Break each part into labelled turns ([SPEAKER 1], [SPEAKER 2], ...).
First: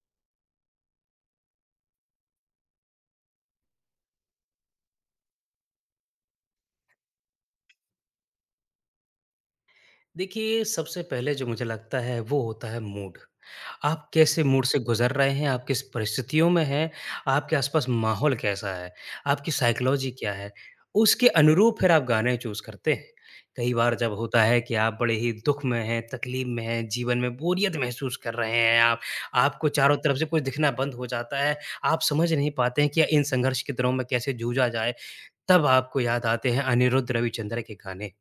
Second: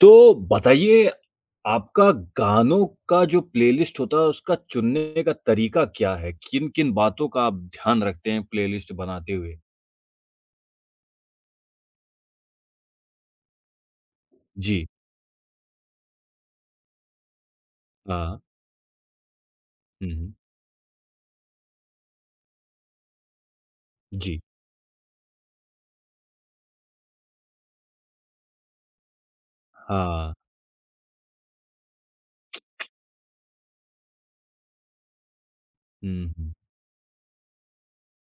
[SPEAKER 1] तो बताइए, आपका गानों का जो प्लेलिस्ट होता है, उसका चुनने का तरीका क्या है? किन-किन बातों का आप ध्यान रखते हैं प्लेलिस्ट बनाते हुए?
[SPEAKER 2] देखिए, सबसे पहले जो मुझे लगता है वो होता है मूड। आप कैसे मूड से
[SPEAKER 1] जी,
[SPEAKER 2] गुज़र रहे हैं, आप किस परिस्थितियों में हैं, आपके आसपास माहौल
[SPEAKER 1] हाँ।
[SPEAKER 2] कैसा है, आपकी
[SPEAKER 1] हुँ,
[SPEAKER 2] साइकोलॉजी
[SPEAKER 1] हुँ।
[SPEAKER 2] क्या है, उसके अनुरूप फिर आप गाने चूज़ करते हैं। कई बार जब
[SPEAKER 1] जी,
[SPEAKER 2] होता है कि आप बड़े ही दुःख में हैं, तकलीफ़ में हैं, जीवन में बोरियत महसूस कर रहे हैं आप, आपको चारों तरफ से
[SPEAKER 1] हाँ।
[SPEAKER 2] कुछ दिखना बंद हो जाता है, आप समझ नहीं पाते हैं कि इन संघर्ष के दिनों में कैसे जूझा जाए, तब आपको
[SPEAKER 1] हुँ,
[SPEAKER 2] याद आते
[SPEAKER 1] हुँ।
[SPEAKER 2] हैं अनिरुद्ध रविचंद्र के गाने।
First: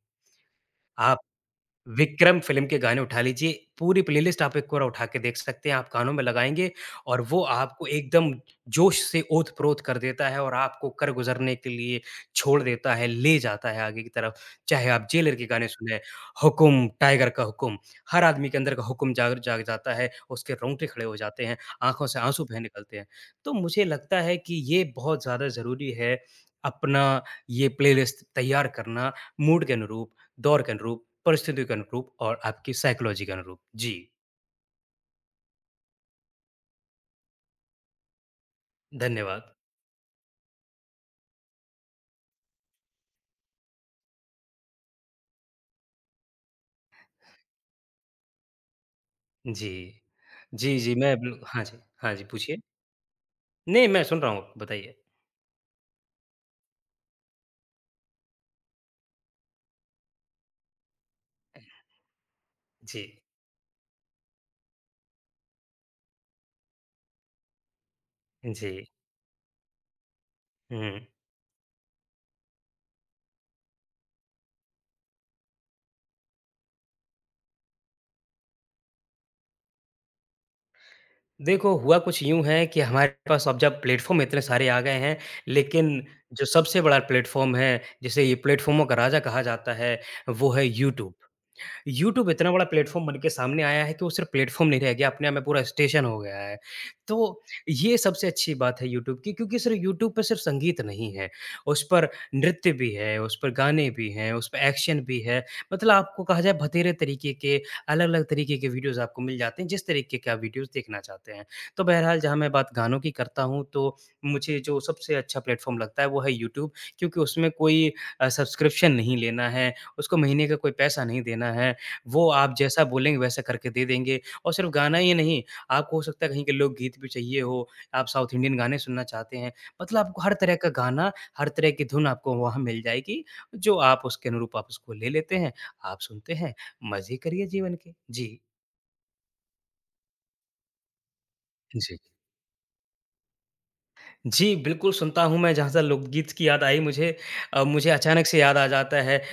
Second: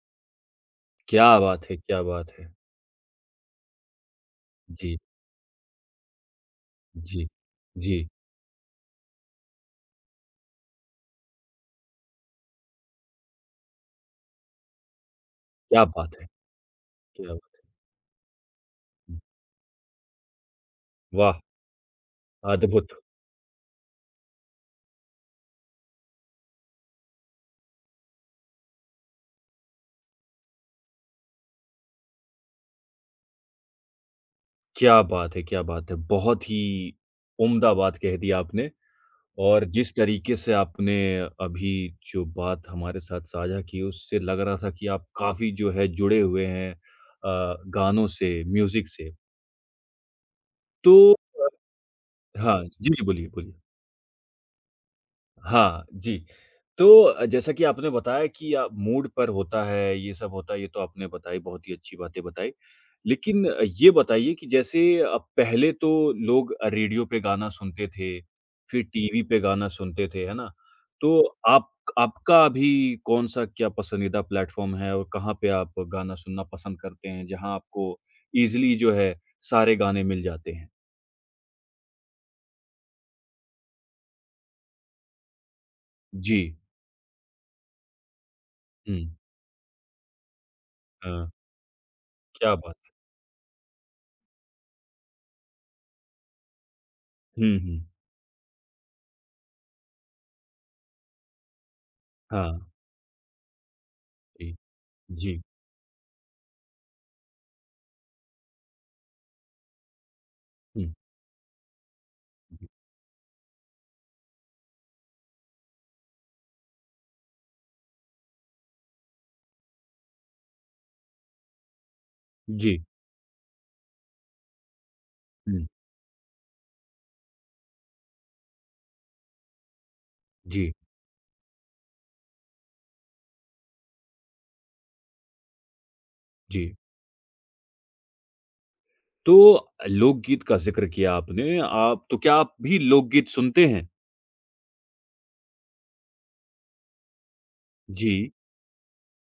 [SPEAKER 1] क्या बात है, क्या बात
[SPEAKER 2] विक्रम
[SPEAKER 1] है!
[SPEAKER 2] फ़िल्म के गाने उठा लीजिए, पूरी प्लेलिस्ट आप एक बार
[SPEAKER 1] जी,
[SPEAKER 2] उठा के देख सकते हैं, आप कानों में लगाएँगे और
[SPEAKER 1] जी,
[SPEAKER 2] वो आपको
[SPEAKER 1] जी।
[SPEAKER 2] एकदम जोश से ओत-प्रोत कर देता है और आपको कर गुज़रने के लिए छोड़ देता है, ले जाता है आगे की तरफ। चाहे आप जेलर के गाने
[SPEAKER 1] क्या
[SPEAKER 2] सुनें,
[SPEAKER 1] बात है,
[SPEAKER 2] हुकुम, टाइगर
[SPEAKER 1] क्या
[SPEAKER 2] का
[SPEAKER 1] बात
[SPEAKER 2] हुकुम, हर आदमी के अंदर का हुकुम
[SPEAKER 1] है!
[SPEAKER 2] जाग जाग जाता है, उसके रोंगटे खड़े हो
[SPEAKER 1] वाह!
[SPEAKER 2] जाते हैं, आँखों से आँसू बह
[SPEAKER 1] अद्भुत!
[SPEAKER 2] निकलते हैं। तो मुझे लगता है कि ये बहुत ज़्यादा ज़रूरी है, अपना ये प्लेलिस्ट तैयार करना मूड के अनुरूप। दौर के अनुरूप, परिस्थितियों के अनुरूप और आपकी साइकोलॉजी के अनुरूप। जी,
[SPEAKER 1] क्या बात है, क्या बात है! बहुत ही उम्दा बात कह दी आपने।
[SPEAKER 2] धन्यवाद।
[SPEAKER 1] और जिस तरीके से आपने अभी जो बात हमारे साथ साझा की, उससे लग रहा था कि आप काफ़ी जो है जुड़े हुए हैं गानों से, म्यूज़िक से।
[SPEAKER 2] जी। जी,
[SPEAKER 1] तो
[SPEAKER 2] जी, मैं बिल हाँ जी, हाँ जी, पूछिए।
[SPEAKER 1] हाँ, जी, जी, बोलिए, बोलिए।
[SPEAKER 2] नहीं, मैं सुन रहा हूँ, बताइए।
[SPEAKER 1] हाँ, जी। तो जैसा कि आपने बताया कि मूड पर होता है, ये सब होता है, ये तो आपने बताई, बहुत ही अच्छी बातें बताई।
[SPEAKER 2] जी,
[SPEAKER 1] लेकिन ये बताइए कि जैसे पहले तो लोग रेडियो पे गाना सुनते थे, फिर
[SPEAKER 2] जी।
[SPEAKER 1] टीवी पे गाना सुनते थे, है ना?
[SPEAKER 2] हुँ।
[SPEAKER 1] तो आप आपका अभी कौन-सा क्या पसंदीदा प्लेटफ़ॉर्म है और कहाँ पे आप गाना सुनना पसंद करते हैं, जहाँ आपको ईज़िली जो है सारे गाने मिल जाते हैं?
[SPEAKER 2] देखो, हुआ कुछ यूँ है कि हमारे पास अब जब प्लेटफ़ॉर्म इतने सारे आ गए हैं, लेकिन
[SPEAKER 1] जी।
[SPEAKER 2] जो सबसे बड़ा प्लेटफ़ॉर्म है, जिसे ये प्लेटफ़ॉर्मों का
[SPEAKER 1] हुँ।
[SPEAKER 2] राजा कहा जाता है, वो है यूट्यूब।
[SPEAKER 1] हाँ,
[SPEAKER 2] यूट्यूब इतना
[SPEAKER 1] क्या
[SPEAKER 2] बड़ा
[SPEAKER 1] बात है।
[SPEAKER 2] प्लेटफ़ॉर्म बन के सामने आया है कि वो सिर्फ़ प्लेटफ़ॉर्म नहीं रह गया, अपने आप में पूरा स्टेशन हो गया है। तो
[SPEAKER 1] हुँ, हुँ।
[SPEAKER 2] ये सबसे अच्छी बात है यूट्यूब की क्योंकि सिर्फ़ यूट्यूब पे सिर्फ़ संगीत नहीं है, उस पर
[SPEAKER 1] हाँ,
[SPEAKER 2] नृत्य भी है, उस पर गाने भी हैं, उस
[SPEAKER 1] जी।
[SPEAKER 2] पे एक्शन भी
[SPEAKER 1] जी,
[SPEAKER 2] है। मतलब आपको कहा जाए भतेरे तरीके के, अलग-अलग तरीके के वीडियोज़ आपको मिल जाते हैं, जिस तरीके के आप वीडियोज़
[SPEAKER 1] हुँ,
[SPEAKER 2] देखना चाहते हैं। तो बहरहाल जहाँ मैं
[SPEAKER 1] जी,
[SPEAKER 2] बात गानों की करता हूँ, तो मुझे जो सबसे अच्छा प्लेटफ़ॉर्म लगता है वो है यूट्यूब क्योंकि उसमें कोई सब्सक्रिप्शन नहीं लेना है, उसको महीने का कोई पैसा नहीं देना है। वो आप
[SPEAKER 1] जी,
[SPEAKER 2] जैसा बोलेंगे वैसा करके दे देंगे और सिर्फ़ गाना ही नहीं,
[SPEAKER 1] हुँ,
[SPEAKER 2] आपको हो सकता है कहीं के लोकगीत भी चाहिए हो, आप साउथ इंडियन गाने सुनना चाहते हैं, मतलब आपको हर तरह का
[SPEAKER 1] जी,
[SPEAKER 2] गाना, हर तरह की धुन आपको वहाँ मिल जाएगी, जो आप उसके अनुरूप आप उसको ले लेते हैं, आप सुनते हैं,
[SPEAKER 1] जी।
[SPEAKER 2] मज़े करिए जीवन के। जी।
[SPEAKER 1] तो लोकगीत का ज़िक्र किया आपने,
[SPEAKER 2] जी।
[SPEAKER 1] आप तो क्या आप भी लोकगीत सुनते हैं?
[SPEAKER 2] जी, बिल्कुल सुनता हूँ मैं, जहाँ से लोकगीत की याद आई मुझे मुझे अचानक
[SPEAKER 1] जी।
[SPEAKER 2] से याद आ जाता है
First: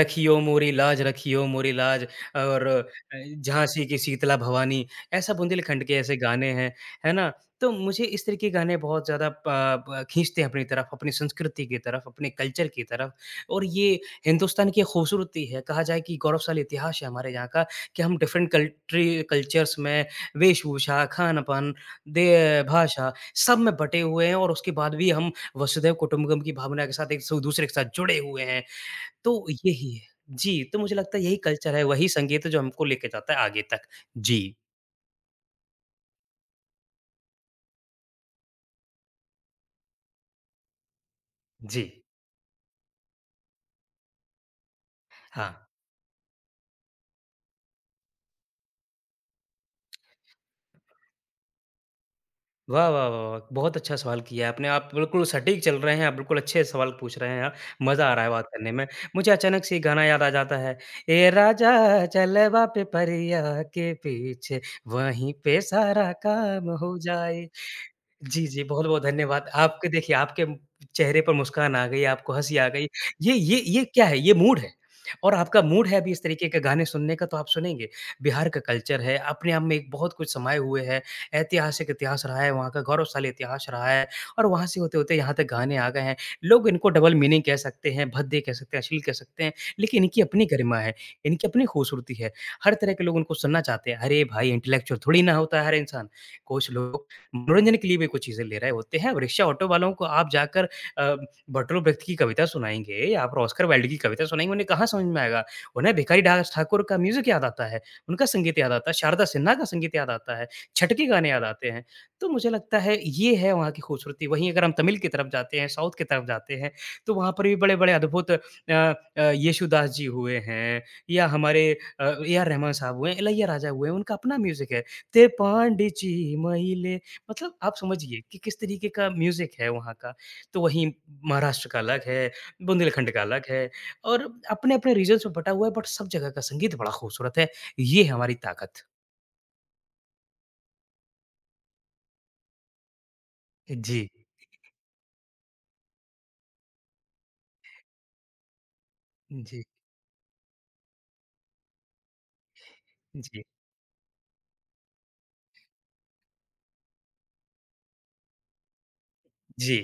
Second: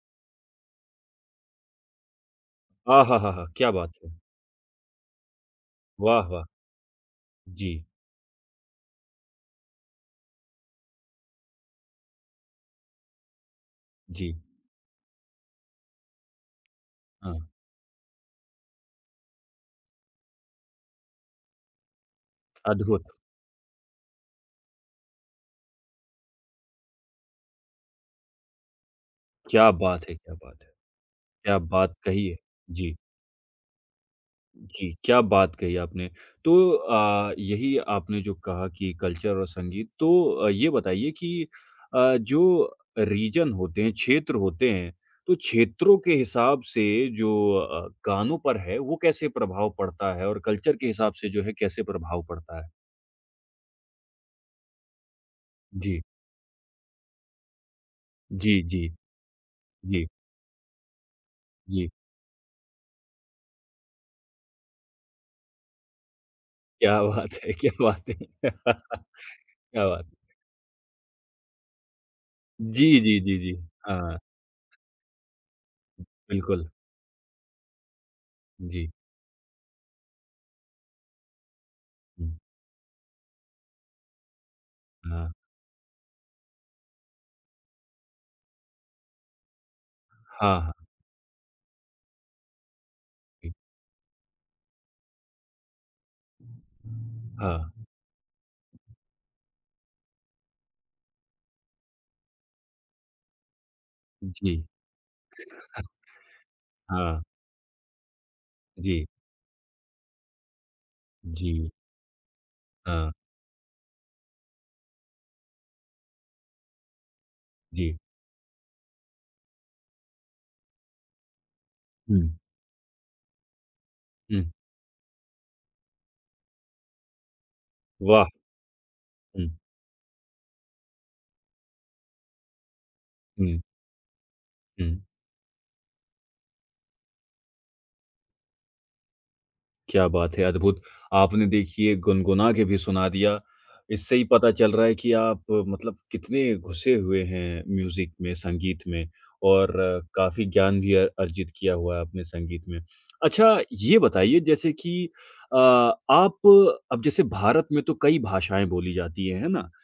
[SPEAKER 2] रखियो मोरी लाज और
[SPEAKER 1] आहाहाहा! क्या
[SPEAKER 2] झाँसी
[SPEAKER 1] बात
[SPEAKER 2] की
[SPEAKER 1] है!
[SPEAKER 2] शीतला भवानी, ऐसा बुंदेलखंड के ऐसे
[SPEAKER 1] वाह, वाह!
[SPEAKER 2] गाने हैं, है ना? तो
[SPEAKER 1] जी,
[SPEAKER 2] मुझे इस तरह के गाने बहुत ज़्यादा प प खींचते हैं अपनी तरफ, अपनी संस्कृति की तरफ, अपने कल्चर की तरफ और ये
[SPEAKER 1] जी,
[SPEAKER 2] हिंदुस्तान की खूबसूरती है, कहा जाए कि गौरवशाली इतिहास है हमारे
[SPEAKER 1] हाँ,
[SPEAKER 2] यहाँ का कि हम डिफरेंट कल्ट्री कल्चर्स में वेशभूषा, खान-पान दे
[SPEAKER 1] अद्भुत!
[SPEAKER 2] भाषा, सब में बँटे हुए हैं और उसके बाद भी हम वसुधैव कुटुम्बकम की भावना के साथ एक सु दूसरे के साथ जुड़े हुए हैं। तो
[SPEAKER 1] क्या
[SPEAKER 2] यही है।
[SPEAKER 1] बात है, क्या बात
[SPEAKER 2] जी,
[SPEAKER 1] है!
[SPEAKER 2] तो मुझे लगता है यही
[SPEAKER 1] क्या
[SPEAKER 2] कल्चर है,
[SPEAKER 1] बात
[SPEAKER 2] वही
[SPEAKER 1] कही है!
[SPEAKER 2] संगीत है जो हमको
[SPEAKER 1] जी।
[SPEAKER 2] लेके जाता है आगे तक। जी,
[SPEAKER 1] जी, क्या बात कही आपने। तो यही आपने जो कहा कि कल्चर और संगीत, तो ये बताइए कि
[SPEAKER 2] जी।
[SPEAKER 1] जो रीजन होते हैं, क्षेत्र होते हैं, तो
[SPEAKER 2] हाँ।
[SPEAKER 1] क्षेत्रों के हिसाब से जो गानों पर है, वो कैसे प्रभाव पड़ता है? और कल्चर के हिसाब से जो है, कैसे प्रभाव पड़ता है?
[SPEAKER 2] वाह, वाह, वाह, वाह! बहुत अच्छा सवाल किया आपने। आप बिल्कुल सटीक चल रहे
[SPEAKER 1] जी,
[SPEAKER 2] हैं, आप बिल्कुल अच्छे सवाल पूछ रहे हैं आप। मज़ा आ रहा है बात
[SPEAKER 1] जी,
[SPEAKER 2] करने
[SPEAKER 1] जी,
[SPEAKER 2] में। मुझे अचानक से ये गाना
[SPEAKER 1] जी,
[SPEAKER 2] याद आ जाता है, ए राजा
[SPEAKER 1] जी।
[SPEAKER 2] चलवा पे परिया के पीछे, वहीं पे सारा काम हो
[SPEAKER 1] क्या बात
[SPEAKER 2] जाए।
[SPEAKER 1] है, क्या बात है!
[SPEAKER 2] जी, जी, बहुत-बहुत
[SPEAKER 1] क्या
[SPEAKER 2] धन्यवाद। आपके
[SPEAKER 1] बात
[SPEAKER 2] देखिए
[SPEAKER 1] है।
[SPEAKER 2] आपके चेहरे पर मुस्कान आ गई, आपको हँसी आ
[SPEAKER 1] जी,
[SPEAKER 2] गई।
[SPEAKER 1] जी,
[SPEAKER 2] ये
[SPEAKER 1] जी, जी।
[SPEAKER 2] ये ये क्या
[SPEAKER 1] हाँ,
[SPEAKER 2] है? ये मूड है और आपका मूड है अभी इस तरीके के
[SPEAKER 1] बिल्कुल।
[SPEAKER 2] गाने सुनने का तो आप सुनेंगे। बिहार का
[SPEAKER 1] जी,
[SPEAKER 2] कल्चर है, अपने आप में एक बहुत कुछ समाये हुए हैं। ऐतिहासिक इतिहास
[SPEAKER 1] हुँ।
[SPEAKER 2] रहा है, वहाँ का गौरवशाली इतिहास रहा है और वहाँ से होते-होते
[SPEAKER 1] हाँ,
[SPEAKER 2] यहाँ तक गाने आ गए हैं। लोग इनको डबल मीनिंग कह सकते हैं, भद्दे कह सकते हैं, अश्लील कह सकते हैं, लेकिन इनकी अपनी
[SPEAKER 1] हाँ,
[SPEAKER 2] गरिमा
[SPEAKER 1] हाँ,
[SPEAKER 2] है, इनकी अपनी खूबसूरती है। हर तरह के लोग उनको
[SPEAKER 1] जी,
[SPEAKER 2] सुनना चाहते हैं। अरे भाई इंटेलेक्चुअल थोड़ी ना होता है हर इंसान। कुछ लोग
[SPEAKER 1] हाँ,
[SPEAKER 2] मनोरंजन के लिए भी कुछ चीज़ें ले रहे होते हैं। अब रिक्शा ऑटो वालों को आप जाकर बर्टोल्ड ब्रेख्त की कविता सुनाएँगे या आप ऑस्कर वाइल्ड की कविता सुनाएँगे,
[SPEAKER 1] जी।
[SPEAKER 2] उन्हें कहाँ समझ में आएगा? उन्हें भिखारी दास ठाकुर का
[SPEAKER 1] हाँ,
[SPEAKER 2] म्यूज़िक याद आता है, उनका संगीत याद आता है,
[SPEAKER 1] जी,
[SPEAKER 2] शारदा सिन्हा का संगीत याद आता है, छठ के गाने याद
[SPEAKER 1] जी,
[SPEAKER 2] आते हैं। तो मुझे लगता है
[SPEAKER 1] हाँ,
[SPEAKER 2] ये है वहाँ की खूबसूरती। वहीं अगर हम तमिल की तरफ जाते हैं, साउथ की तरफ जाते हैं, तो वहाँ पर भी बड़े-बड़े
[SPEAKER 1] जी।
[SPEAKER 2] अद्भुत येशुदास जी हुए हैं या हमारे
[SPEAKER 1] हुँ,
[SPEAKER 2] ए आर रहमान साहब हुए हैं, इलैयाराजा हुए हैं, उनका अपना
[SPEAKER 1] हुँ,
[SPEAKER 2] म्यूज़िक है। ते पांडिची मयिले मतलब आप समझिए
[SPEAKER 1] वाह!
[SPEAKER 2] कि किस तरीके का
[SPEAKER 1] हुँ,
[SPEAKER 2] म्यूज़िक है वहाँ का। तो वहीं महाराष्ट्र का अलग है, बुंदेलखंड का अलग
[SPEAKER 1] हुँ,
[SPEAKER 2] है और
[SPEAKER 1] हुँ,
[SPEAKER 2] अपने-अपने रीजन्स में बँटा हुआ है बट सब जगह का संगीत बड़ा खूबसूरत है। ये है हमारी ताकत।
[SPEAKER 1] क्या बात है, अद्भुत! आपने देखिए गुनगुना के भी सुना दिया।
[SPEAKER 2] जी।
[SPEAKER 1] इससे ही पता चल रहा है कि आप मतलब कितने घुसे हुए हैं म्यूज़िक में, संगीत में
[SPEAKER 2] जी,
[SPEAKER 1] और काफ़ी ज्ञान भी अर्जित किया हुआ है आपने संगीत में।
[SPEAKER 2] जी,
[SPEAKER 1] अच्छा, ये बताइए जैसे कि आप अब जैसे भारत में तो कई भाषाएँ बोली जाती हैं, है ना?
[SPEAKER 2] जी।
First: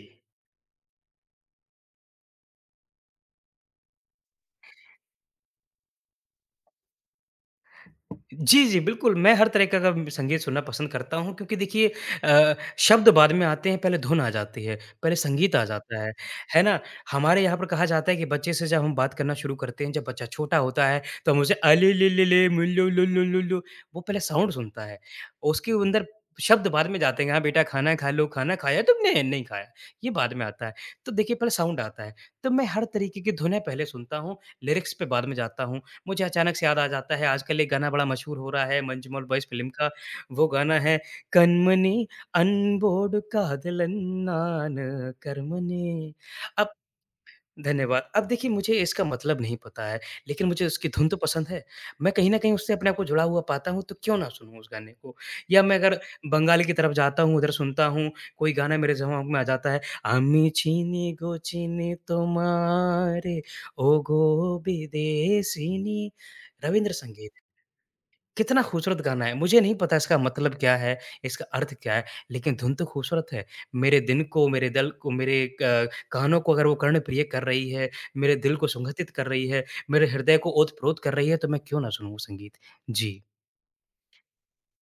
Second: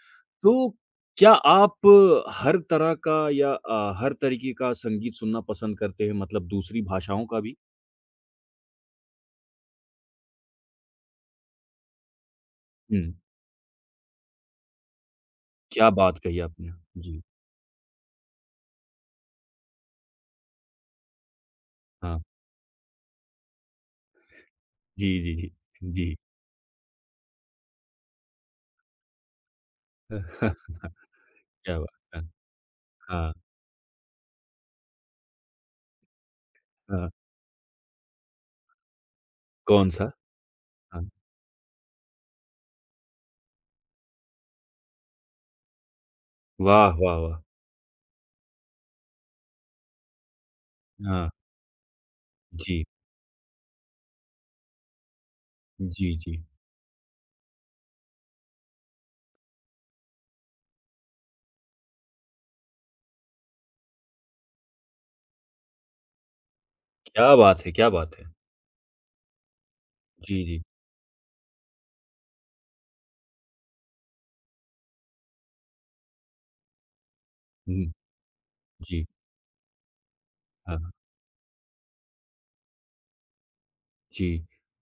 [SPEAKER 1] तो क्या आप हर तरह का या हर तरीके का संगीत सुनना पसंद करते हैं मतलब दूसरी भाषाओं का भी?
[SPEAKER 2] जी, जी, बिल्कुल, मैं हर तरह का संगीत सुनना पसंद करता हूँ क्योंकि देखिए अ, शब्द
[SPEAKER 1] हुँ,
[SPEAKER 2] बाद में आते हैं, पहले धुन आ जाती है, पहले संगीत आ
[SPEAKER 1] क्या
[SPEAKER 2] जाता
[SPEAKER 1] बात कही
[SPEAKER 2] है
[SPEAKER 1] आपने!
[SPEAKER 2] ना?
[SPEAKER 1] जी,
[SPEAKER 2] हमारे यहाँ पर कहा जाता है कि बच्चे से जब हम बात करना शुरू करते हैं, जब बच्चा छोटा होता है, तो हम उसे अ, ले, ले,
[SPEAKER 1] हाँ।
[SPEAKER 2] ले, ले, मु, लो, लो, लो, लो, लो, वो पहले साउंड सुनता है,
[SPEAKER 1] जी, जी, जी।
[SPEAKER 2] उसके अंदर
[SPEAKER 1] जी।
[SPEAKER 2] शब्द बाद में जाते हैं, हाँ, बेटा खाना खा लो, खाना खाया तुमने? नहीं खाया, ये बाद में आता है। तो देखिए पहले
[SPEAKER 1] क्या
[SPEAKER 2] साउंड आता है,
[SPEAKER 1] बात है!
[SPEAKER 2] तो मैं हर तरीके
[SPEAKER 1] हाँ,
[SPEAKER 2] की धुनें पहले सुनता हूँ, लिरिक्स पे बाद में जाता हूँ। मुझे अचानक से याद आ
[SPEAKER 1] हाँ।
[SPEAKER 2] जाता है आजकल एक गाना बड़ा मशहूर हो रहा है मंजूमल बॉयज फ़िल्म का,
[SPEAKER 1] कौन-सा?
[SPEAKER 2] वो गाना है
[SPEAKER 1] हाँ।
[SPEAKER 2] "कनमनी अनबोडु कादलन्नान करमने" अब
[SPEAKER 1] वाह, वाह, वाह!
[SPEAKER 2] धन्यवाद। अब देखिए मुझे इसका मतलब नहीं पता है, लेकिन मुझे उसकी धुन तो
[SPEAKER 1] हाँ,
[SPEAKER 2] पसंद है। मैं कहीं न कहीं उससे
[SPEAKER 1] जी।
[SPEAKER 2] अपने आप को जुड़ा हुआ पाता हूँ, तो क्यों ना सुनूँ उस गाने को? या मैं अगर
[SPEAKER 1] जी, जी।
[SPEAKER 2] बंगाली की तरफ जाता हूँ, उधर सुनता हूँ, कोई गाना मेरे दिमाग में आ जाता है। আমি চিনি গো চিনি তোমারে ওগো বিদেশিনী। रविंद्र संगीत।
[SPEAKER 1] क्या बात है! क्या बात है!
[SPEAKER 2] कितना खूबसूरत गाना है, मुझे नहीं पता इसका
[SPEAKER 1] जी,
[SPEAKER 2] मतलब
[SPEAKER 1] जी।
[SPEAKER 2] क्या है, इसका अर्थ क्या है, लेकिन धुन तो खूबसूरत है। मेरे दिन को, मेरे दल को, मेरे क कानों को अगर वो कर्णप्रिय कर रही
[SPEAKER 1] हुँ,
[SPEAKER 2] है, मेरे दिल को
[SPEAKER 1] जी।
[SPEAKER 2] सुगंधित कर रही है, मेरे हृदय को
[SPEAKER 1] हाँ,
[SPEAKER 2] ओत-प्रोत कर रही है, तो मैं क्यों ना सुनूँ वो संगीत? जी,
[SPEAKER 1] जी।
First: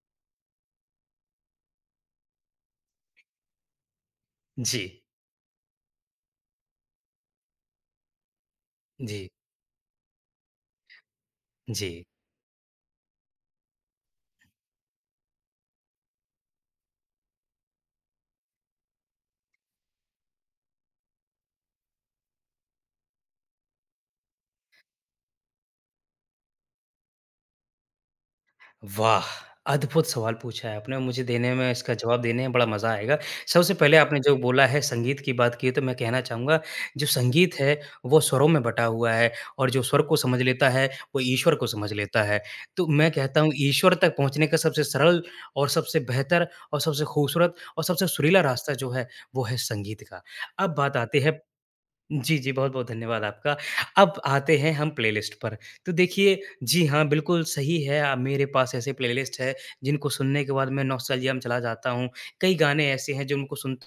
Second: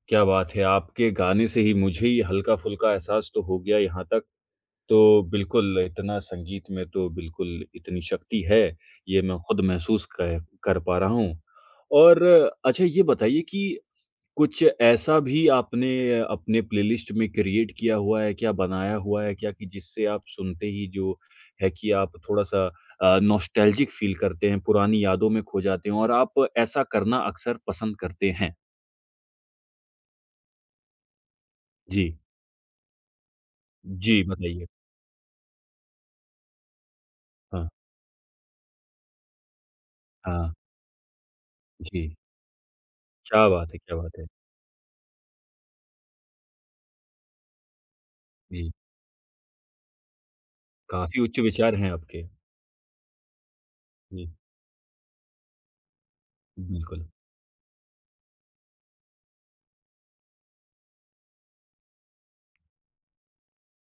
[SPEAKER 1] क्या बात है! आपके गाने से ही मुझे ही हल्का-फुल्का एहसास तो हो गया यहाँ तक
[SPEAKER 2] जी,
[SPEAKER 1] तो बिल्कुल, इतना संगीत में तो बिल्कुल इतनी शक्ति है, ये
[SPEAKER 2] जी,
[SPEAKER 1] मैं खुद महसूस कर कर पा रहा हूँ।
[SPEAKER 2] जी।
[SPEAKER 1] और अच्छा ये बताइए कि कुछ ऐसा भी आपने अपने प्लेलिस्ट में क्रिएट किया हुआ है क्या, बनाया हुआ है क्या कि जिससे आप सुनते ही जो है कि आप थोड़ा-सा नॉस्टैल्जिक फ़ील करते हैं, पुरानी यादों में खो जाते हैं और आप ऐसा करना अक्सर पसंद करते हैं?
[SPEAKER 2] वाह! अद्भुत सवाल पूछा है आपने, मुझे देने में इसका
[SPEAKER 1] जी।
[SPEAKER 2] जवाब देने में बड़ा मज़ा आएगा। सबसे पहले आपने
[SPEAKER 1] जी,
[SPEAKER 2] जो
[SPEAKER 1] बताइए।
[SPEAKER 2] बोला है संगीत की बात की है तो मैं कहना चाहूँगा, जो संगीत
[SPEAKER 1] हाँ,
[SPEAKER 2] है वो स्वरों में बँटा हुआ है और जो स्वर को समझ
[SPEAKER 1] हाँ।
[SPEAKER 2] लेता है, वो ईश्वर को समझ
[SPEAKER 1] जी।
[SPEAKER 2] लेता है। तो मैं कहता
[SPEAKER 1] क्या
[SPEAKER 2] हूँ
[SPEAKER 1] बात है!
[SPEAKER 2] ईश्वर
[SPEAKER 1] क्या
[SPEAKER 2] तक
[SPEAKER 1] बात है!
[SPEAKER 2] पहुँचने का सबसे सरल और सबसे बेहतर और सबसे खूबसूरत और सबसे सुरीला
[SPEAKER 1] जी।
[SPEAKER 2] रास्ता जो है, वो है संगीत का। अब बात
[SPEAKER 1] काफ़ी
[SPEAKER 2] आती
[SPEAKER 1] उच्च
[SPEAKER 2] है
[SPEAKER 1] विचार हैं आपके।
[SPEAKER 2] जी, जी, बहुत-बहुत धन्यवाद आपका। अब
[SPEAKER 1] जी,
[SPEAKER 2] आते हैं हम प्लेलिस्ट पर। तो देखिए, जी
[SPEAKER 1] बिल्कुल।
[SPEAKER 2] हाँ, बिल्कुल सही है मेरे पास ऐसे प्लेलिस्ट है, जिनको सुनने के बाद मैं नॉस्टैल्जिया में चला जाता हूँ। कई गाने ऐसे हैं, जिनको सुनते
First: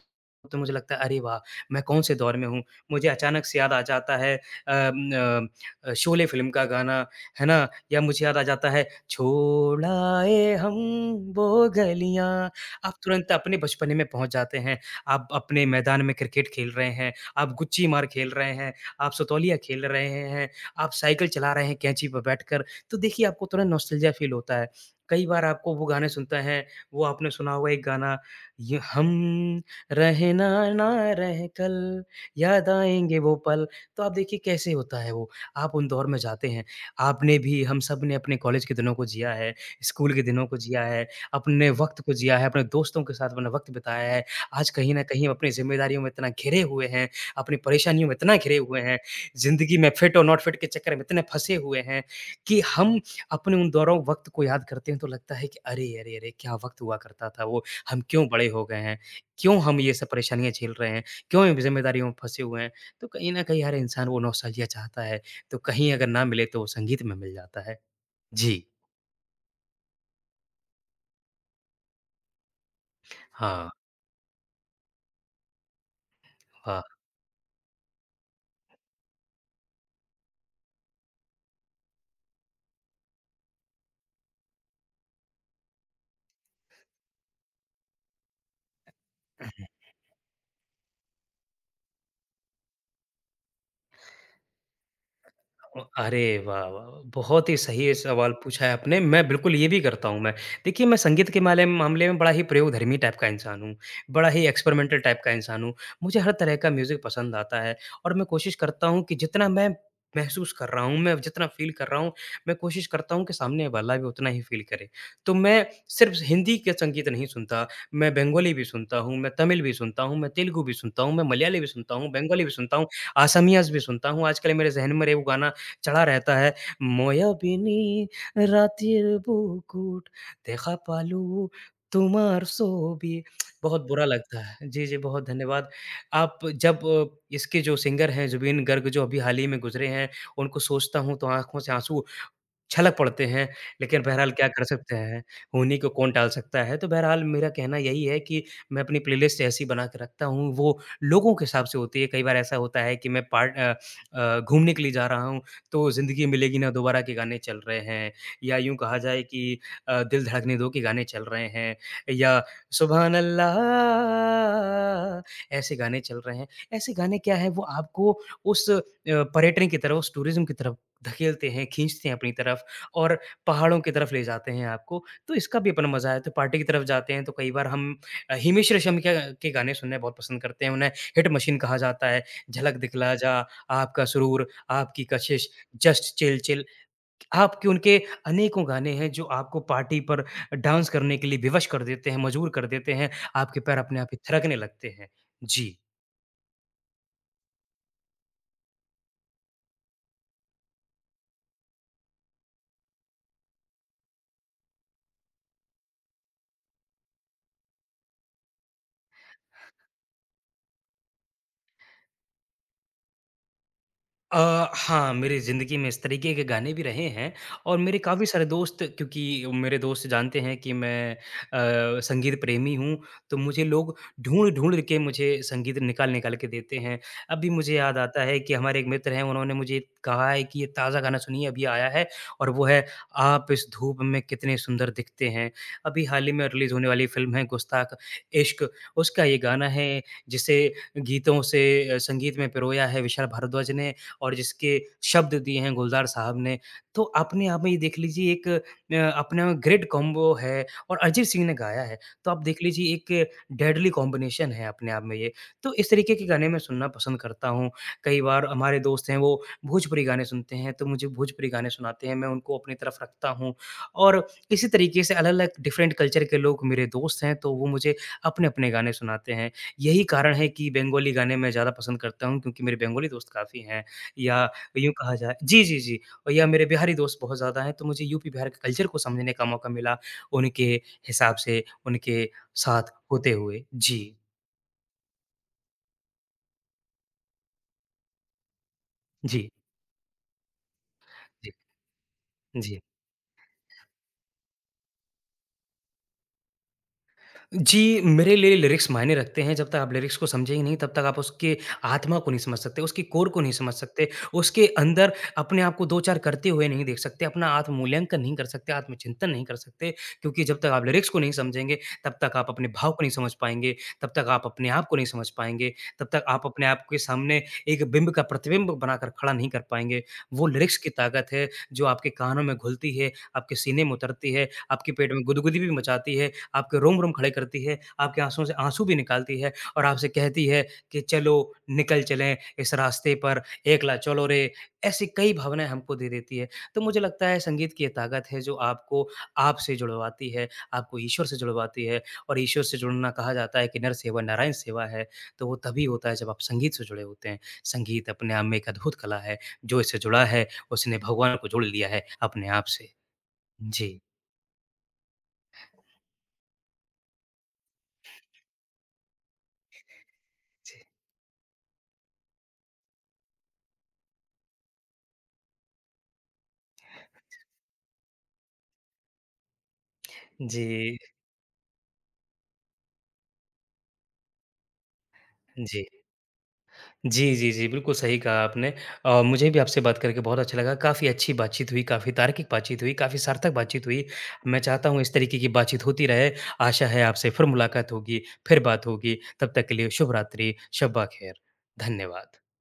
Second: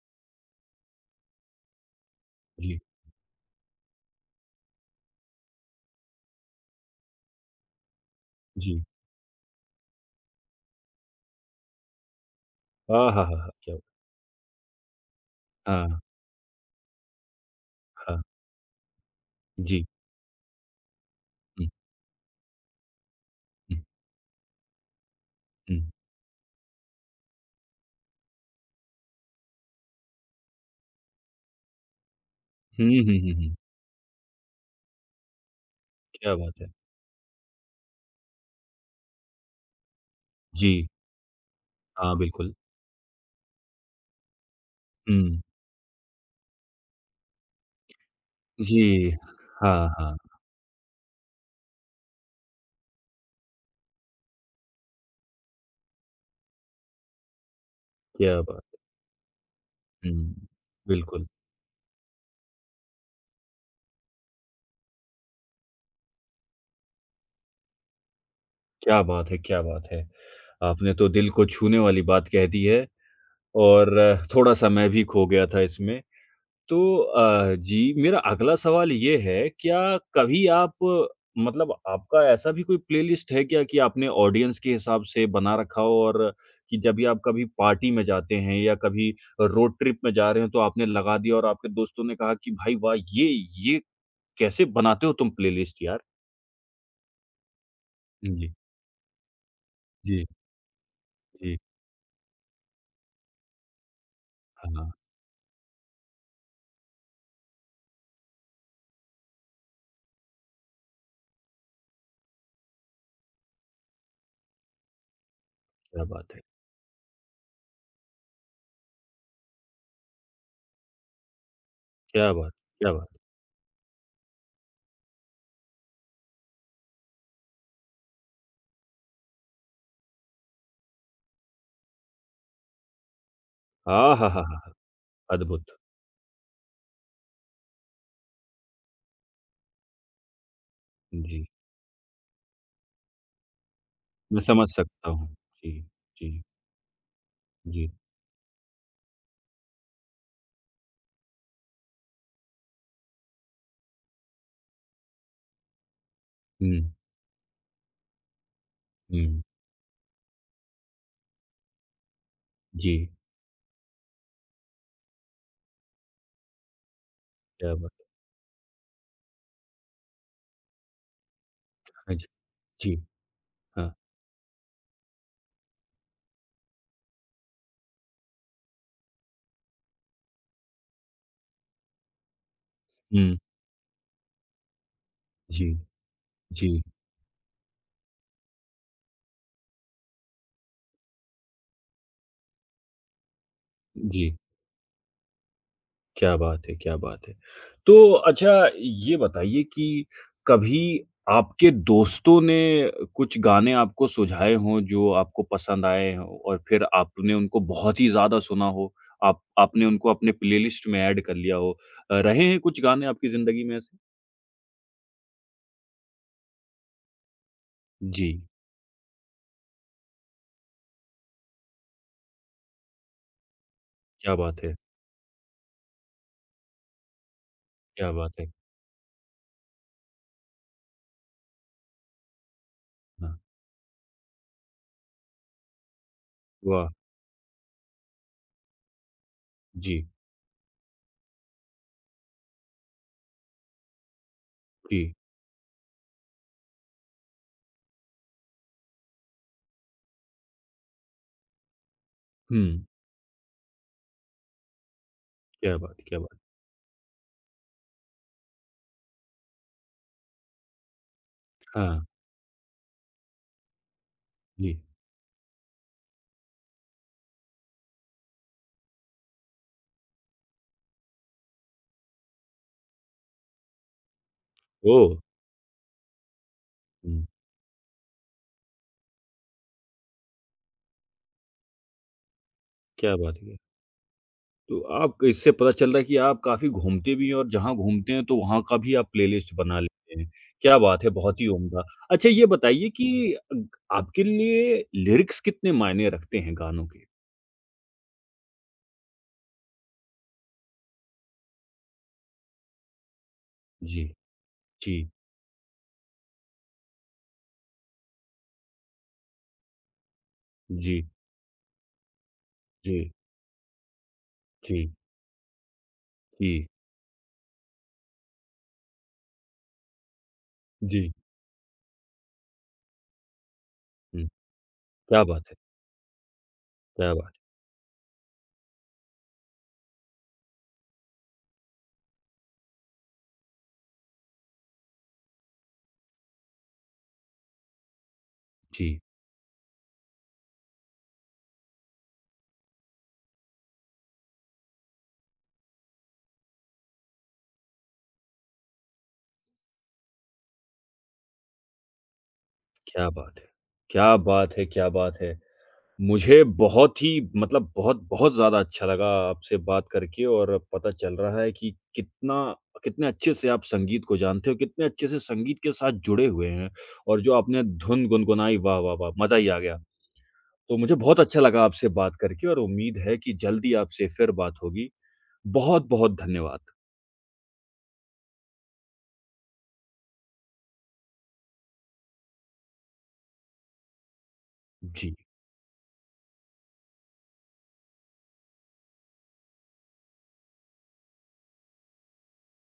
[SPEAKER 2] तो मुझे लगता है, "अरे वाह! मैं कौन-से दौर में हूँ?"
[SPEAKER 1] जी,
[SPEAKER 2] मुझे अचानक से याद आ जाता है अम, शोले फ़िल्म का गाना, है ना? या मुझे याद आ जाता
[SPEAKER 1] जी।
[SPEAKER 2] है, "छोड़ आए हम वो गलियाँ" आप
[SPEAKER 1] हाँ, हाँ,
[SPEAKER 2] तुरंत
[SPEAKER 1] हाँ, हाँ।
[SPEAKER 2] अपने
[SPEAKER 1] क्या
[SPEAKER 2] बचपने में पहुँच जाते हैं। आप अपने
[SPEAKER 1] हाँ,
[SPEAKER 2] मैदान में क्रिकेट खेल रहे हैं, आप गुच्ची मार
[SPEAKER 1] हाँ।
[SPEAKER 2] खेल रहे हैं, आप सतोलिया
[SPEAKER 1] जी।
[SPEAKER 2] खेल रहे हैं, आप साइकिल चला
[SPEAKER 1] हुँ,
[SPEAKER 2] रहे हैं कैंची पर बैठकर। तो देखिए आपको थोड़ा
[SPEAKER 1] हुँ,
[SPEAKER 2] नॉस्टैल्जिया फ़ील होता है। कई बार आपको
[SPEAKER 1] हुँ।
[SPEAKER 2] वो गाने सुनते हैं, वो आपने सुना होगा एक गाना ये हम रहे ना ना रहे कल, याद
[SPEAKER 1] हुँ, हुँ,
[SPEAKER 2] आएँगे
[SPEAKER 1] हुँ,
[SPEAKER 2] वो
[SPEAKER 1] हुँ।
[SPEAKER 2] पल। तो आप देखिए कैसे होता है वो, आप उन दौर में
[SPEAKER 1] क्या
[SPEAKER 2] जाते
[SPEAKER 1] बात
[SPEAKER 2] हैं।
[SPEAKER 1] है।
[SPEAKER 2] आपने भी हम सब ने अपने कॉलेज के दिनों को जिया है, स्कूल के दिनों को
[SPEAKER 1] जी।
[SPEAKER 2] जिया है, अपने वक़्त को
[SPEAKER 1] हाँ,
[SPEAKER 2] जिया है,
[SPEAKER 1] बिल्कुल।
[SPEAKER 2] अपने दोस्तों के साथ अपना वक़्त बिताया है। आज कहीं न कहीं हम
[SPEAKER 1] हुँ।
[SPEAKER 2] अपनी ज़िम्मेदारियों में इतना घिरे हुए हैं अपनी परेशानियों में इतना घिरे हुए हैं,
[SPEAKER 1] जी।
[SPEAKER 2] ज़िंदगी
[SPEAKER 1] हाँ,
[SPEAKER 2] में
[SPEAKER 1] हाँ।
[SPEAKER 2] फिट और नॉट फिट के चक्कर में इतने फँसे हुए हैं कि हम अपने उन दौरों वक़्त को याद करते हैं तो लगता है कि अरे, अरे, अरे! क्या वक़्त हुआ करता था वो, हम क्यों
[SPEAKER 1] क्या
[SPEAKER 2] बड़े
[SPEAKER 1] बात
[SPEAKER 2] हो गए हैं? क्यों हम ये सब
[SPEAKER 1] हुँ।
[SPEAKER 2] परेशानियाँ झेल रहे हैं?
[SPEAKER 1] बिल्कुल।
[SPEAKER 2] क्यों इन ज़िम्मेदारियों में फँसे हुए हैं? तो कहीं न कहीं हर इंसान वो नॉस्टैल्जिया चाहता है, तो कहीं अगर ना मिले तो वो संगीत में मिल जाता है। जी।
[SPEAKER 1] क्या बात है, क्या बात है। आपने तो दिल को छूने वाली बात कह दी है
[SPEAKER 2] हाँ,
[SPEAKER 1] और थोड़ा-सा मैं भी खो गया था इसमें।
[SPEAKER 2] हाँ।
[SPEAKER 1] तो जी, मेरा अगला सवाल ये है, क्या कभी आप मतलब आपका ऐसा भी कोई प्लेलिस्ट है क्या कि आपने ऑडियंस के हिसाब से बना रखा हो और कि जब भी आप कभी पार्टी में जाते हैं या कभी रोड ट्रिप में जा रहे हो, तो आपने लगा दिया और आपके दोस्तों ने कहा कि भाई वाह! ये कैसे बनाते हो तुम प्लेलिस्ट यार?
[SPEAKER 2] अरे वाह, वाह, वाह! बहुत ही सही सवाल
[SPEAKER 1] जी,
[SPEAKER 2] पूछा है आपने। मैं बिल्कुल ये भी करता हूँ
[SPEAKER 1] जी,
[SPEAKER 2] मैं। देखिए मैं संगीत के
[SPEAKER 1] जी।
[SPEAKER 2] माले मामले में बड़ा ही प्रयोगधर्मी टाइप का इंसान हूँ, बड़ा ही
[SPEAKER 1] हाँ,
[SPEAKER 2] एक्सपेरिमेंटल टाइप का इंसान हूँ। मुझे हर तरह का म्यूज़िक पसंद आता है और मैं कोशिश करता हूँ कि जितना मैं महसूस कर रहा हूँ, मैं जितना फ़ील कर रहा हूँ, मैं कोशिश करता हूँ कि सामने वाला भी उतना ही फ़ील करे। तो मैं
[SPEAKER 1] क्या
[SPEAKER 2] सिर्फ़
[SPEAKER 1] बात है!
[SPEAKER 2] हिंदी के संगीत नहीं सुनता, मैं बंगाली भी सुनता हूँ, मैं तमिल भी सुनता हूँ, मैं तेलुगु भी सुनता हूँ, मैं मलयाली भी सुनता हूँ,
[SPEAKER 1] क्या
[SPEAKER 2] बंगाली
[SPEAKER 1] बात!
[SPEAKER 2] भी सुनता हूँ,
[SPEAKER 1] क्या बात!
[SPEAKER 2] असमियाज़ भी सुनता हूँ। आजकल मेरे ज़हन में रे वो गाना चढ़ा रहता है। "मोया বিনি রাতের বুকুট দেখা পালো তোমার ছবি" बहुत बुरा
[SPEAKER 1] हाँ, हाँ,
[SPEAKER 2] लगता
[SPEAKER 1] हाँ, हाँ,
[SPEAKER 2] है।
[SPEAKER 1] हाँ।
[SPEAKER 2] जी, जी, बहुत धन्यवाद।
[SPEAKER 1] अद्भुत!
[SPEAKER 2] आप जब इसके जो सिंगर हैं जुबीन गर्ग जो अभी हाल ही में गुज़रे हैं, उनको सोचता हूँ तो
[SPEAKER 1] जी,
[SPEAKER 2] आँखों से आँसू छलक पड़ते हैं, लेकिन बहरहाल
[SPEAKER 1] मैं
[SPEAKER 2] क्या कर
[SPEAKER 1] समझ
[SPEAKER 2] सकते
[SPEAKER 1] सकता
[SPEAKER 2] हैं,
[SPEAKER 1] हूँ।
[SPEAKER 2] होने
[SPEAKER 1] जी,
[SPEAKER 2] को कौन टाल
[SPEAKER 1] जी,
[SPEAKER 2] सकता है। तो बहरहाल मेरा कहना
[SPEAKER 1] जी।
[SPEAKER 2] यही है कि मैं अपनी प्लेलिस्ट ऐसी बना के रखता हूँ, वो लोगों के हिसाब से होती है। कई बार ऐसा होता है कि मैं घूमने के लिए जा रहा हूँ, तो ज़िंदगी मिलेगी ना
[SPEAKER 1] हुँ,
[SPEAKER 2] दोबारा के गाने चल रहे हैं या यूँ कहा जाए
[SPEAKER 1] हुँ।
[SPEAKER 2] कि दिल धड़कने दो के गाने चल रहे हैं या
[SPEAKER 1] जी,
[SPEAKER 2] सुबहान अल्लाह, ऐसे गाने चल रहे हैं। ऐसे गाने क्या है, वो
[SPEAKER 1] क्या बात है!
[SPEAKER 2] आपको उस पर्यटन की तरफ, उस टूरिज़्म की तरफ धकेलते हैं, खींचते
[SPEAKER 1] हाँ
[SPEAKER 2] हैं
[SPEAKER 1] जी,
[SPEAKER 2] अपनी तरफ।
[SPEAKER 1] जी,
[SPEAKER 2] और पहाड़ों की
[SPEAKER 1] हाँ।
[SPEAKER 2] तरफ ले जाते हैं आपको, तो इसका भी अपना मज़ा है। तो पार्टी की तरफ जाते हैं तो कई बार हम हिमेश रेशम के गाने सुनने बहुत पसंद करते हैं, उन्हें हिट मशीन कहा जाता है। झलक दिखला
[SPEAKER 1] हुँ,
[SPEAKER 2] जा, आपका सुरूर, आपकी कशिश,
[SPEAKER 1] जी,
[SPEAKER 2] जस्ट चिल चिल,
[SPEAKER 1] जी,
[SPEAKER 2] आपके उनके अनेकों गाने हैं जो आपको पार्टी पर डांस करने के लिए विवश कर देते हैं, मजबूर कर देते हैं, आपके पैर अपने आप ही
[SPEAKER 1] जी,
[SPEAKER 2] थिरकने लगते हैं। जी।
[SPEAKER 1] क्या बात है, क्या बात है। तो अच्छा ये बताइए कि कभी आपके दोस्तों ने कुछ गाने आपको सुझाए हों जो आपको पसंद आए हों और फिर आपने उनको बहुत ही ज़्यादा सुना हो, आप आपने उनको अपने प्लेलिस्ट में ऐड कर लिया हो। रहे हैं कुछ गाने आपकी ज़िंदगी में ऐसे?
[SPEAKER 2] हाँ, मेरी ज़िंदगी में इस तरीके के गाने भी रहे हैं और मेरे काफ़ी
[SPEAKER 1] जी,
[SPEAKER 2] सारे दोस्त क्योंकि मेरे दोस्त जानते हैं कि मैं संगीत प्रेमी हूँ, तो मुझे लोग
[SPEAKER 1] क्या बात है,
[SPEAKER 2] ढूँढ-ढूँढ के मुझे संगीत निकाल-निकाल के देते हैं। अभी मुझे याद
[SPEAKER 1] क्या
[SPEAKER 2] आता
[SPEAKER 1] बात
[SPEAKER 2] है
[SPEAKER 1] है!
[SPEAKER 2] कि हमारे एक मित्र हैं, उन्होंने मुझे कहा है कि ये ताज़ा गाना सुनिए अभी आया है और वो है
[SPEAKER 1] हाँ,
[SPEAKER 2] आप इस धूप में कितने सुंदर दिखते हैं। अभी हाल ही में रिलीज़ होने
[SPEAKER 1] वाह!
[SPEAKER 2] वाली फ़िल्म है गुस्ताख इश्क, उसका ये गाना है
[SPEAKER 1] जी,
[SPEAKER 2] जिसे गीतों से संगीत में पिरोया है विशाल भारद्वाज ने और जिसके
[SPEAKER 1] जी।
[SPEAKER 2] शब्द दिए हैं गुलज़ार साहब ने, तो अपने आप में ये देख लीजिए एक अपने में ग्रेट कॉम्बो है और अरिजीत सिंह ने गाया है, तो आप देख
[SPEAKER 1] हुँ,
[SPEAKER 2] लीजिए एक डेडली कॉम्बिनेशन है अपने आप में ये। तो
[SPEAKER 1] क्या
[SPEAKER 2] इस
[SPEAKER 1] बात,
[SPEAKER 2] तरीके
[SPEAKER 1] क्या
[SPEAKER 2] के
[SPEAKER 1] बात!
[SPEAKER 2] गाने मैं सुनना पसंद करता हूँ। कई बार हमारे दोस्त हैं वो भोजपुरी गाने सुनते हैं, तो मुझे भोजपुरी गाने
[SPEAKER 1] हाँ,
[SPEAKER 2] सुनाते हैं, मैं उनको अपनी तरफ रखता हूँ और इसी
[SPEAKER 1] जी।
[SPEAKER 2] तरीके से अलग-अलग डिफरेंट कल्चर के लोग मेरे दोस्त हैं, तो वो मुझे अपने-अपने गाने सुनाते हैं। यही कारण है कि बंगाली गाने मैं ज़्यादा पसंद करता हूँ क्योंकि मेरे बंगाली दोस्त काफ़ी हैं। या यूँ
[SPEAKER 1] ओह!
[SPEAKER 2] कहा जाए जी, जी, जी। और या मेरे बिहारी दोस्त
[SPEAKER 1] हुँ,
[SPEAKER 2] बहुत ज़्यादा हैं, तो मुझे यूपी बिहार के कल्चर को समझने का मौका मिला, उनके हिसाब से, उनके साथ
[SPEAKER 1] क्या
[SPEAKER 2] होते
[SPEAKER 1] बात है!
[SPEAKER 2] हुए। जी,
[SPEAKER 1] तो आप इससे पता चल रहा है कि आप काफ़ी घूमते भी हैं और जहाँ घूमते हैं तो वहाँ का भी आप
[SPEAKER 2] जी,
[SPEAKER 1] प्लेलिस्ट बना लेते हैं। क्या बात है, बहुत ही
[SPEAKER 2] जी,
[SPEAKER 1] उम्दा। अच्छा ये
[SPEAKER 2] जी।
[SPEAKER 1] बताइए कि अग आपके लिए लिरिक्स कितने मायने रखते हैं गानों के?
[SPEAKER 2] जी, मेरे लिए लिरिक्स मायने रखते हैं, जब तक आप लिरिक्स को समझे ही नहीं, तब तक आप उसके आत्मा को नहीं समझ सकते, उसकी कोर को नहीं समझ
[SPEAKER 1] जी,
[SPEAKER 2] सकते, उसके
[SPEAKER 1] जी,
[SPEAKER 2] अंदर अपने आप को 2-4 करते हुए नहीं देख सकते, अपना आत्म-मूल्यांकन नहीं कर सकते, आत्म-चिंतन नहीं कर सकते, क्योंकि जब तक आप
[SPEAKER 1] जी,
[SPEAKER 2] लिरिक्स को नहीं समझेंगे, तब तक आप अपने भाव को
[SPEAKER 1] जी,
[SPEAKER 2] नहीं समझ पाएँगे, तब तक आप अपने आप
[SPEAKER 1] जी,
[SPEAKER 2] को नहीं समझ पाएँगे, तब तक आप अपने
[SPEAKER 1] जी,
[SPEAKER 2] आप के सामने एक बिंब का प्रतिबिंब बनाकर खड़ा नहीं कर पाएँगे। वो लिरिक्स की
[SPEAKER 1] जी।
[SPEAKER 2] ताकत है, जो आपके कानों में घुलती है, आपके सीने में
[SPEAKER 1] हुँ,
[SPEAKER 2] उतरती है, आपके पेट
[SPEAKER 1] क्या
[SPEAKER 2] में
[SPEAKER 1] बात है,
[SPEAKER 2] गुदगुदी भी मचाती है आपके रोम-रोम
[SPEAKER 1] क्या
[SPEAKER 2] खड़े
[SPEAKER 1] बात है!
[SPEAKER 2] करती है, आपकी आँसुओं से आँसू भी निकालती है और आपसे कहती है कि चलो निकल चलें इस रास्ते पर, एकला चलो रे, ऐसी कई भावनाएँ हमको दे देती है। तो मुझे लगता है संगीत की ये ताकत है जो
[SPEAKER 1] जी,
[SPEAKER 2] आपको आप से जुड़वाती है, आपको ईश्वर से जुड़वाती है और ईश्वर से जुड़ना कहा जाता है कि नर सेवा नारायण सेवा है, तो वो तभी होता है जब आप संगीत से जुड़े होते हैं। संगीत अपने आप में एक अद्भुत कला है, जो इससे जुड़ा है उसने भगवान को जोड़ लिया है अपने आप से।
[SPEAKER 1] क्या बात है!
[SPEAKER 2] जी,
[SPEAKER 1] क्या बात है, क्या बात है! मुझे बहुत ही मतलब बहुत बहुत ज़्यादा अच्छा लगा आपसे बात करके और
[SPEAKER 2] जी।
[SPEAKER 1] पता चल रहा है कि कितना कितने अच्छे से आप संगीत को जानते हो, कितने अच्छे से संगीत के साथ जुड़े हुए हैं और जो आपने धुन गुनगुनाई वाह, वाह, वाह! मज़ा ही आ गया। तो मुझे
[SPEAKER 2] जी,
[SPEAKER 1] बहुत अच्छा लगा आपसे बात करके और उम्मीद है कि जल्दी आपसे फिर बात होगी।
[SPEAKER 2] जी।
[SPEAKER 1] बहुत-बहुत धन्यवाद।
[SPEAKER 2] जी, जी, जी। बिल्कुल सही कहा आपने। मुझे भी आपसे बात करके बहुत अच्छा लगा। काफ़ी अच्छी बातचीत हुई, काफ़ी तार्किक बातचीत हुई, काफ़ी सार्थक बातचीत हुई। मैं चाहता हूँ
[SPEAKER 1] जी।
[SPEAKER 2] इस तरीके की बातचीत होती रहे। आशा है आपसे फिर मुलाकात होगी, फिर बात होगी। तब तक के लिए शुभ रात्रि, शब्बा ख़ैर। धन्यवाद।